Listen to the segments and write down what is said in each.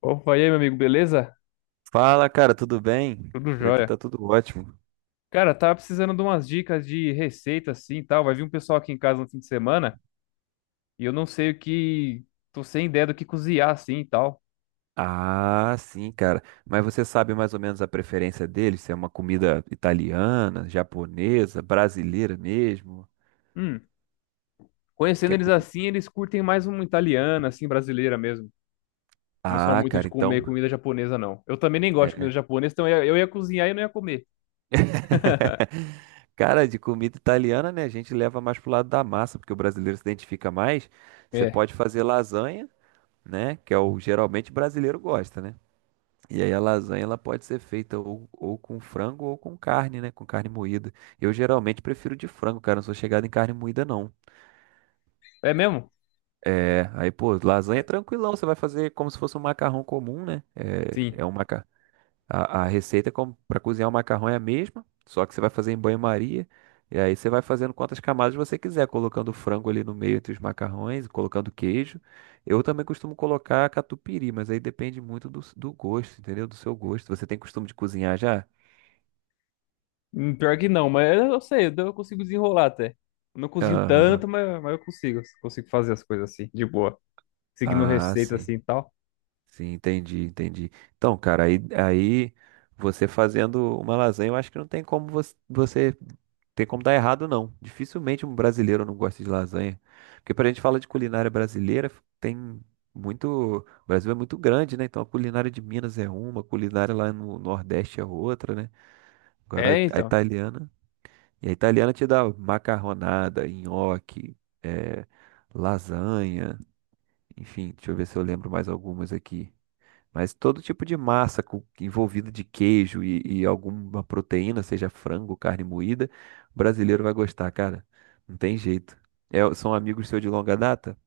Opa, e aí, meu amigo, beleza? Fala, cara, tudo bem? Tudo Por aqui jóia. tá tudo ótimo. Cara, tava precisando de umas dicas de receita assim e tal. Vai vir um pessoal aqui em casa no fim de semana e eu não sei o que. Tô sem ideia do que cozinhar assim e tal. Ah, sim, cara. Mas você sabe mais ou menos a preferência dele? Se é uma comida italiana, japonesa, brasileira mesmo? Hum, Conhecendo Quer eles comida? assim, eles curtem mais uma italiana, assim, brasileira mesmo. Não são Ah, muito de cara, comer então. comida japonesa, não. Eu também nem gosto de comida É. japonesa, então eu ia cozinhar e não ia comer. Cara, de comida italiana, né? A gente leva mais pro lado da massa, porque o brasileiro se identifica mais. Você É. pode fazer lasanha, né? Que é o geralmente brasileiro gosta, né? E aí a lasanha ela pode ser feita ou com frango ou com carne, né? Com carne moída. Eu geralmente prefiro de frango, cara. Não sou chegado em carne moída, não. É mesmo? É, aí, pô, lasanha é tranquilão. Você vai fazer como se fosse um macarrão comum, né? Sim. A receita para cozinhar o macarrão é a mesma, só que você vai fazer em banho-maria. E aí você vai fazendo quantas camadas você quiser, colocando o frango ali no meio entre os macarrões, colocando queijo. Eu também costumo colocar catupiry, mas aí depende muito do gosto, entendeu? Do seu gosto. Você tem costume de cozinhar já? Pior que não, mas eu sei, eu consigo desenrolar até. Eu não cozinho Aham. tanto, mas eu consigo fazer as coisas assim, de boa, seguindo Ah, receita sim. assim e tal. Sim, entendi, entendi. Então, cara, aí você fazendo uma lasanha, eu acho que não tem como você tem como dar errado, não. Dificilmente um brasileiro não gosta de lasanha. Porque pra gente falar de culinária brasileira, tem muito. O Brasil é muito grande, né? Então a culinária de Minas é uma, a culinária lá no Nordeste é outra, né? Agora É, a então. italiana. E a italiana te dá macarronada, nhoque, eh, lasanha. Enfim, deixa eu ver se eu lembro mais algumas aqui. Mas todo tipo de massa envolvida de queijo e alguma proteína, seja frango, carne moída, o brasileiro vai gostar, cara. Não tem jeito. É, são amigos seus de longa data?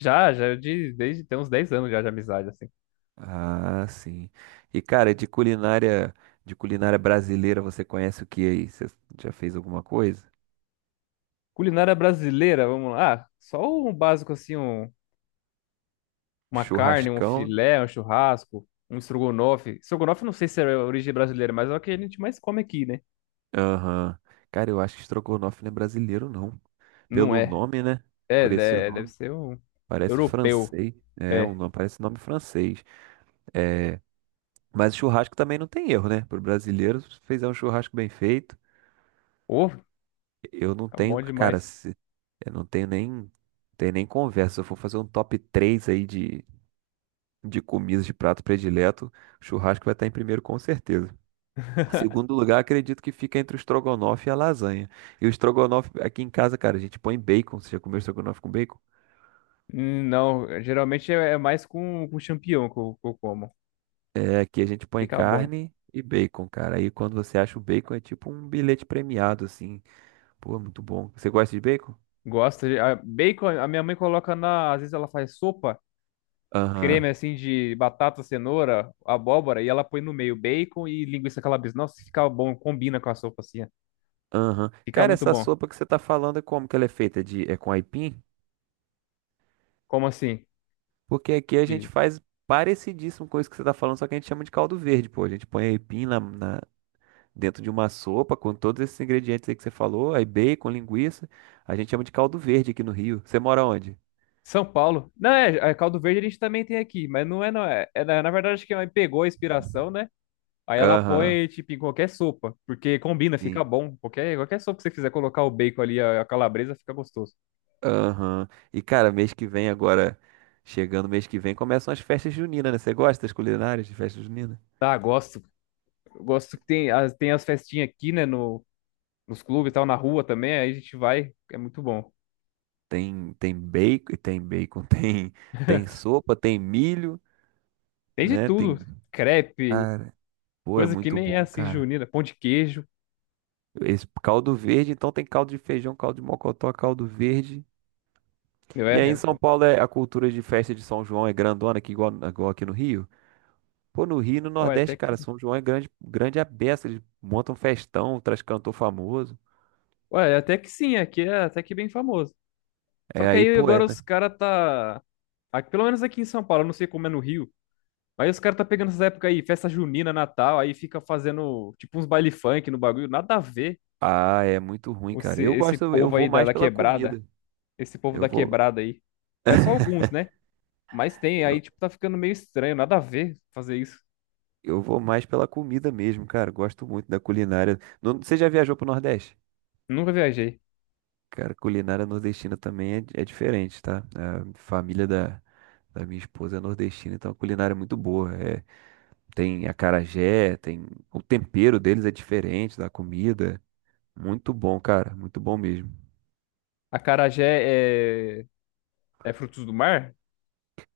Já, já, é desde tem uns 10 anos já de amizade, assim. Ah, sim. E, cara, de culinária brasileira, você conhece o que aí? Você já fez alguma coisa? Culinária brasileira, vamos lá. Ah, só um básico assim, uma carne, um Churrascão? filé, um churrasco, um estrogonofe. Estrogonofe não sei se é origem brasileira, mas é o que a gente mais come aqui, né? Aham. Cara, eu acho que estrogonofe não é brasileiro, não. Não Pelo é. nome, né? É, Por esse deve nome. ser o Parece europeu. francês. É, É. Parece nome francês. É, mas churrasco também não tem erro, né? Pro brasileiro, se fizer um churrasco bem feito, Ô, fica eu não tenho, bom cara, demais. Eu não tenho nem, tenho nem conversa. Se eu for fazer um top 3 aí de comidas de prato predileto, churrasco vai estar em primeiro com certeza. Segundo lugar, acredito que fica entre o estrogonofe e a lasanha. E o estrogonofe aqui em casa, cara, a gente põe bacon. Você já comeu estrogonofe com bacon? Não, geralmente é mais com champignon que eu como. É, aqui a gente põe Fica bom. carne e bacon, cara. Aí quando você acha o bacon é tipo um bilhete premiado, assim. Pô, é muito bom. Você gosta de bacon? Gosto. Bacon, a minha mãe coloca na. Às vezes ela faz sopa, Aham, creme assim de batata, cenoura, abóbora, e ela põe no meio bacon e linguiça calabresa. Nossa, fica bom, combina com a sopa assim, ó. aham. Fica Cara, muito essa bom. sopa que você tá falando é como que ela é feita? É com aipim? Como assim? Porque aqui a gente De faz parecidíssimo com isso que você tá falando, só que a gente chama de caldo verde, pô. A gente põe aipim dentro de uma sopa com todos esses ingredientes aí que você falou, aí bacon, linguiça. A gente chama de caldo verde aqui no Rio. Você mora onde? São Paulo. Não, é, é caldo verde a gente também tem aqui, mas não é. É, na verdade, acho que a mãe pegou a inspiração, né? Aí ela Aham. põe, tipo, em qualquer sopa, porque combina, fica bom. Qualquer sopa que você quiser colocar o bacon ali, a calabresa, fica gostoso. Aham. E, cara, mês que vem agora, chegando mês que vem, começam as festas juninas, né? Você gosta das culinárias de festa junina? Tá, gosto. Eu gosto que tem as festinhas aqui, né, no, nos clubes e tal, na rua também, aí a gente vai, é muito bom. Tem bacon, tem bacon, tem sopa, tem milho, Tem de né? Tem. tudo, crepe, Cara, pô, é coisa que muito nem é bom, assim, cara. junina, pão de queijo. Esse caldo verde, então tem caldo de feijão, caldo de mocotó, caldo verde. Meu, E é, aí é em São bom. Paulo é a cultura de festa de São João é grandona, aqui igual, igual aqui no Rio. Pô, no Rio e no Ué, Nordeste, até que, cara, São João é grande, grande a beça. Eles montam festão, traz cantor famoso. ué, até que sim, aqui é até que bem famoso. Só É que aí, aí pô, é. agora Né? os caras tá... Aqui, pelo menos aqui em São Paulo, eu não sei como é no Rio. Aí os caras tá pegando essas épocas aí, festa junina, Natal, aí fica fazendo tipo uns baile funk no bagulho, nada a ver Ah, é muito ruim, cara. esse, Eu esse gosto, eu povo vou aí mais da pela quebrada, comida. esse povo Eu da vou. quebrada aí. Mas só alguns, né? Mas tem, aí Eu, tipo tá ficando meio estranho, nada a ver fazer isso. eu vou mais pela comida mesmo, cara. Gosto muito da culinária. Você já viajou pro Nordeste? Nunca viajei. Cara, culinária nordestina também é diferente, tá? A família da minha esposa é nordestina, então a culinária é muito boa. É, tem acarajé, tem. O tempero deles é diferente da comida. Muito bom, cara. Muito bom mesmo. Acarajé é, é frutos do mar?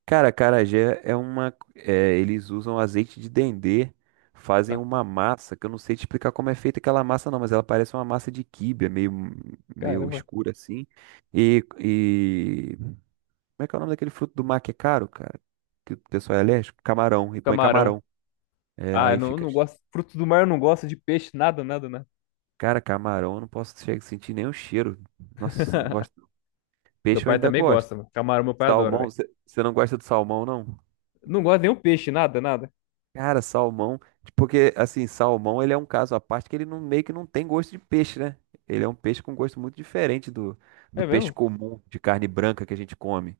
Cara, acarajé é uma. É, eles usam azeite de dendê, fazem Ah, uma massa, que eu não sei te explicar como é feita aquela massa, não, mas ela parece uma massa de quibe, é meio caramba. escura assim. E, e. Como é que é o nome daquele fruto do mar que é caro, cara? Que o pessoal é alérgico? Camarão, e põe Camarão. camarão. É, Ah, eu aí não, eu fica. não gosto. Frutos do mar eu não gosto, de peixe, nada, nada, nada. Cara, camarão, eu não posso chegar a sentir nem o cheiro. Nossa, eu não gosto. Meu Peixe eu pai ainda também gosto. gosta, mano. Camarão meu pai adora, Salmão, velho. você não gosta de salmão, não? Não gosta de nenhum peixe, nada, nada. Cara, salmão, tipo, porque assim, salmão ele é um caso à parte que ele não, meio que não tem gosto de peixe, né? Ele é um peixe com gosto muito diferente do É peixe mesmo? comum de carne branca que a gente come.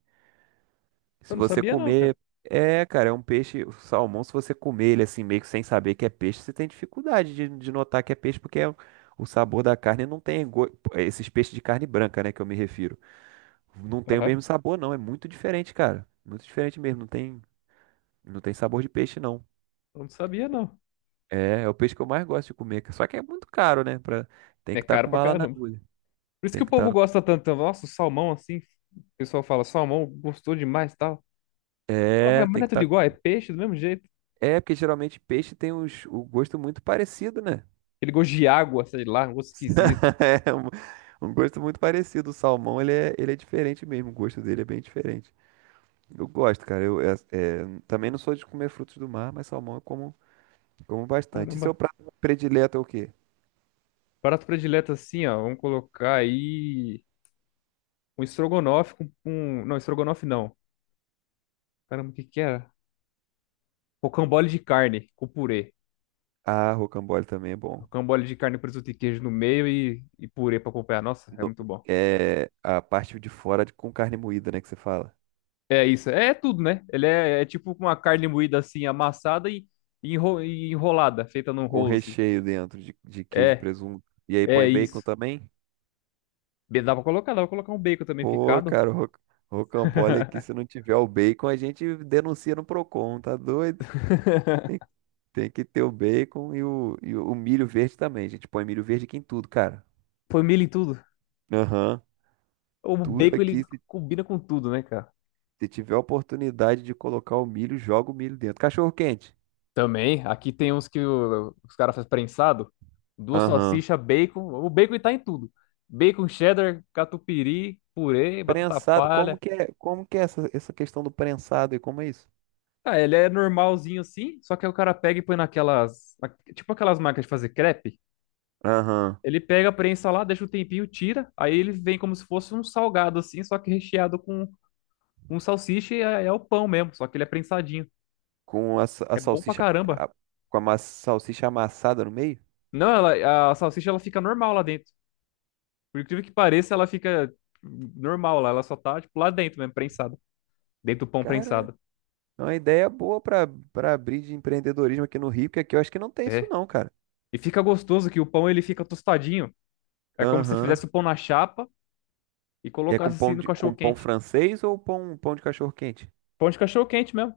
Eu Se não você sabia não, cara. comer, é, cara, é um peixe, o salmão, se você comer ele assim, meio que sem saber que é peixe, você tem dificuldade de notar que é peixe, porque o sabor da carne não tem, esses peixes de carne branca, né, que eu me refiro. Não tem o Aham. mesmo sabor, não. É muito diferente, cara. Muito diferente mesmo. Não tem sabor de peixe, não. Eu não sabia, não. É o peixe que eu mais gosto de comer. Só que é muito caro, né? Tem É que estar caro com pra bala na caramba. agulha. Por isso que Tem o que povo estar com... gosta tanto. Nossa, o salmão assim. O pessoal fala, salmão gostou demais e tal. Fala, "Ué, É, mas tem não é que tudo estar com... igual, é peixe do mesmo jeito. É, porque geralmente peixe tem uns, o gosto muito parecido, né? Ele gosto de água, sei lá, um gosto esquisito." É um gosto muito parecido. O salmão, ele é diferente mesmo. O gosto dele é bem diferente. Eu gosto, cara. Eu também não sou de comer frutos do mar, mas salmão eu como bastante. E seu Caramba. prato predileto é o quê? Prato predileto assim, ó. Vamos colocar aí um estrogonofe com um. Não, estrogonofe não. Caramba, o que que era? Rocambole de carne com purê. Ah, rocambole também é bom. Rocambole de carne, presunto e queijo no meio e purê pra acompanhar. Nossa, é No- muito bom. É a parte de fora com carne moída, né? Que você fala. É isso, é tudo, né? Ele é, é tipo uma carne moída assim, amassada e, e enrolada, feita num Com rolo, assim. recheio dentro de queijo e É, presunto. E aí põe é bacon isso. também? Bem, dá pra colocar um bacon também Pô, picado. cara, o rocambole aqui, se não tiver o bacon, a gente denuncia no Procon, tá doido? Tem, tem que ter o bacon e o milho verde também. A gente põe milho verde aqui em tudo, cara. Põe milho em tudo. Aham. O Tudo bacon, ele aqui, se, combina com tudo, né, cara? se tiver a oportunidade de colocar o milho, joga o milho dentro. Cachorro quente. Também, aqui tem uns que os caras fazem prensado. Duas Aham. salsichas, bacon. O bacon tá em tudo. Bacon, cheddar, catupiry, purê, batata Prensado, como palha. que é, como que é essa questão do prensado e como é isso? Ah, ele é normalzinho assim, só que aí o cara pega e põe naquelas, tipo aquelas máquinas de fazer crepe. Aham. Ele pega, prensa lá, deixa um tempinho, tira, aí ele vem como se fosse um salgado assim, só que recheado com um salsicha e é, é o pão mesmo, só que ele é prensadinho. Com a, a É bom pra salsicha, caramba. a- com a salsicha amassada no meio. Não, ela, a salsicha ela fica normal lá dentro. Por incrível que pareça, ela fica normal lá, ela só tá tipo lá dentro mesmo, prensada. Dentro do pão Cara, prensado. é uma ideia boa para abrir de empreendedorismo aqui no Rio, que aqui eu acho que não tem isso É. não, cara. E fica gostoso que o pão ele fica tostadinho. É como se fizesse o Aham. pão na chapa e E é colocasse assim no cachorro com pão quente. francês ou pão de cachorro quente? Pão de cachorro quente mesmo.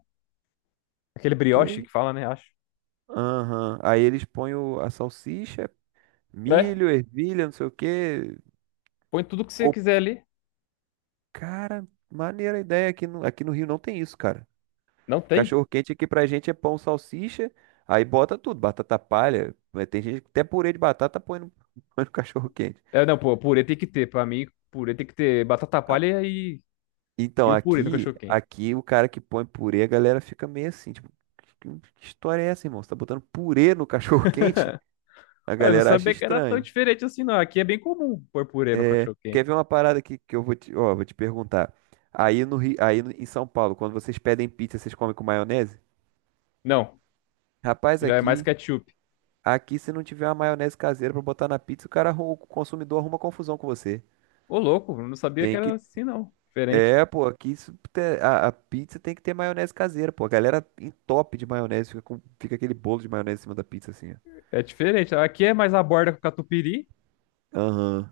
Aquele brioche Que que fala, né? Acho. Aham. Aí eles põem a salsicha, É. milho, ervilha, não sei o quê. Põe tudo que você Ô, quiser ali. cara, maneira a ideia aqui no Rio não tem isso, cara. Não tem? Cachorro quente aqui pra gente é pão, salsicha, aí bota tudo, batata palha. Mas tem gente que até purê de batata põe no, põe no cachorro quente. É, não, pô, purê tem que ter. Pra mim, purê tem que ter batata Ah, palha e então, o purê no aqui, cachorro quente. aqui o cara que põe purê, a galera fica meio assim, tipo, que que história é essa, irmão? Você tá botando purê no cachorro quente? A Eu não galera acha sabia que era tão estranho. diferente assim, não. Aqui é bem comum pôr purê no É, cachorro quente. quer ver uma parada aqui que eu ó, vou te perguntar. Aí no Rio, aí no- em São Paulo, quando vocês pedem pizza, vocês comem com maionese? Não, Rapaz, já é mais aqui ketchup. Aqui, se não tiver uma maionese caseira pra botar na pizza, o cara, o consumidor arruma confusão com você. Ô, louco, eu não sabia que Tem era que. assim, não. Diferente. É, pô, aqui a pizza tem que ter maionese caseira, pô. A galera entope de maionese, fica aquele bolo de maionese em cima da pizza, assim, ó. É diferente. Aqui é mais a borda com catupiry Aham.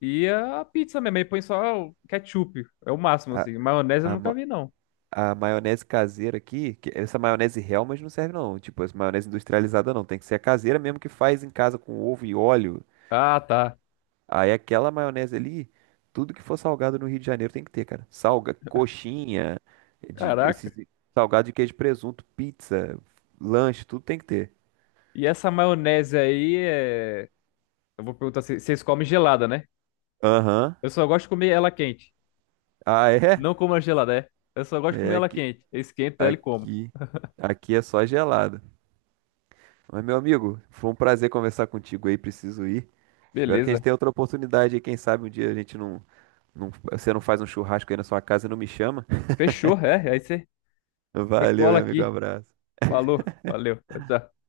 e a pizza mesmo. Aí põe só o ketchup. É o máximo, A, assim. Maionese eu a, nunca ma- vi, não. a maionese caseira aqui, que essa maionese Hellmann's não serve, não. Tipo, essa maionese industrializada não. Tem que ser a caseira mesmo que faz em casa com ovo e óleo. Ah, tá. Aí aquela maionese ali, tudo que for salgado no Rio de Janeiro tem que ter, cara. Coxinha, Caraca. esses salgado de queijo e presunto, pizza, lanche, tudo tem que ter. E essa maionese aí é. Eu vou perguntar se vocês comem gelada, né? Aham. Eu só gosto de comer ela quente. Ah, é? Não como a gelada, é. Eu só gosto de comer É ela aqui, quente. Esquenta ela e como. aqui, aqui é só gelado. Mas, meu amigo, foi um prazer conversar contigo aí, preciso ir. Espero que a gente Beleza. tenha outra oportunidade aí, quem sabe um dia a gente não, você não faz um churrasco aí na sua casa e não me chama. Fechou, é. Aí você Valeu, cola meu amigo, um aqui. abraço. Falou. Valeu. Tchau, tchau.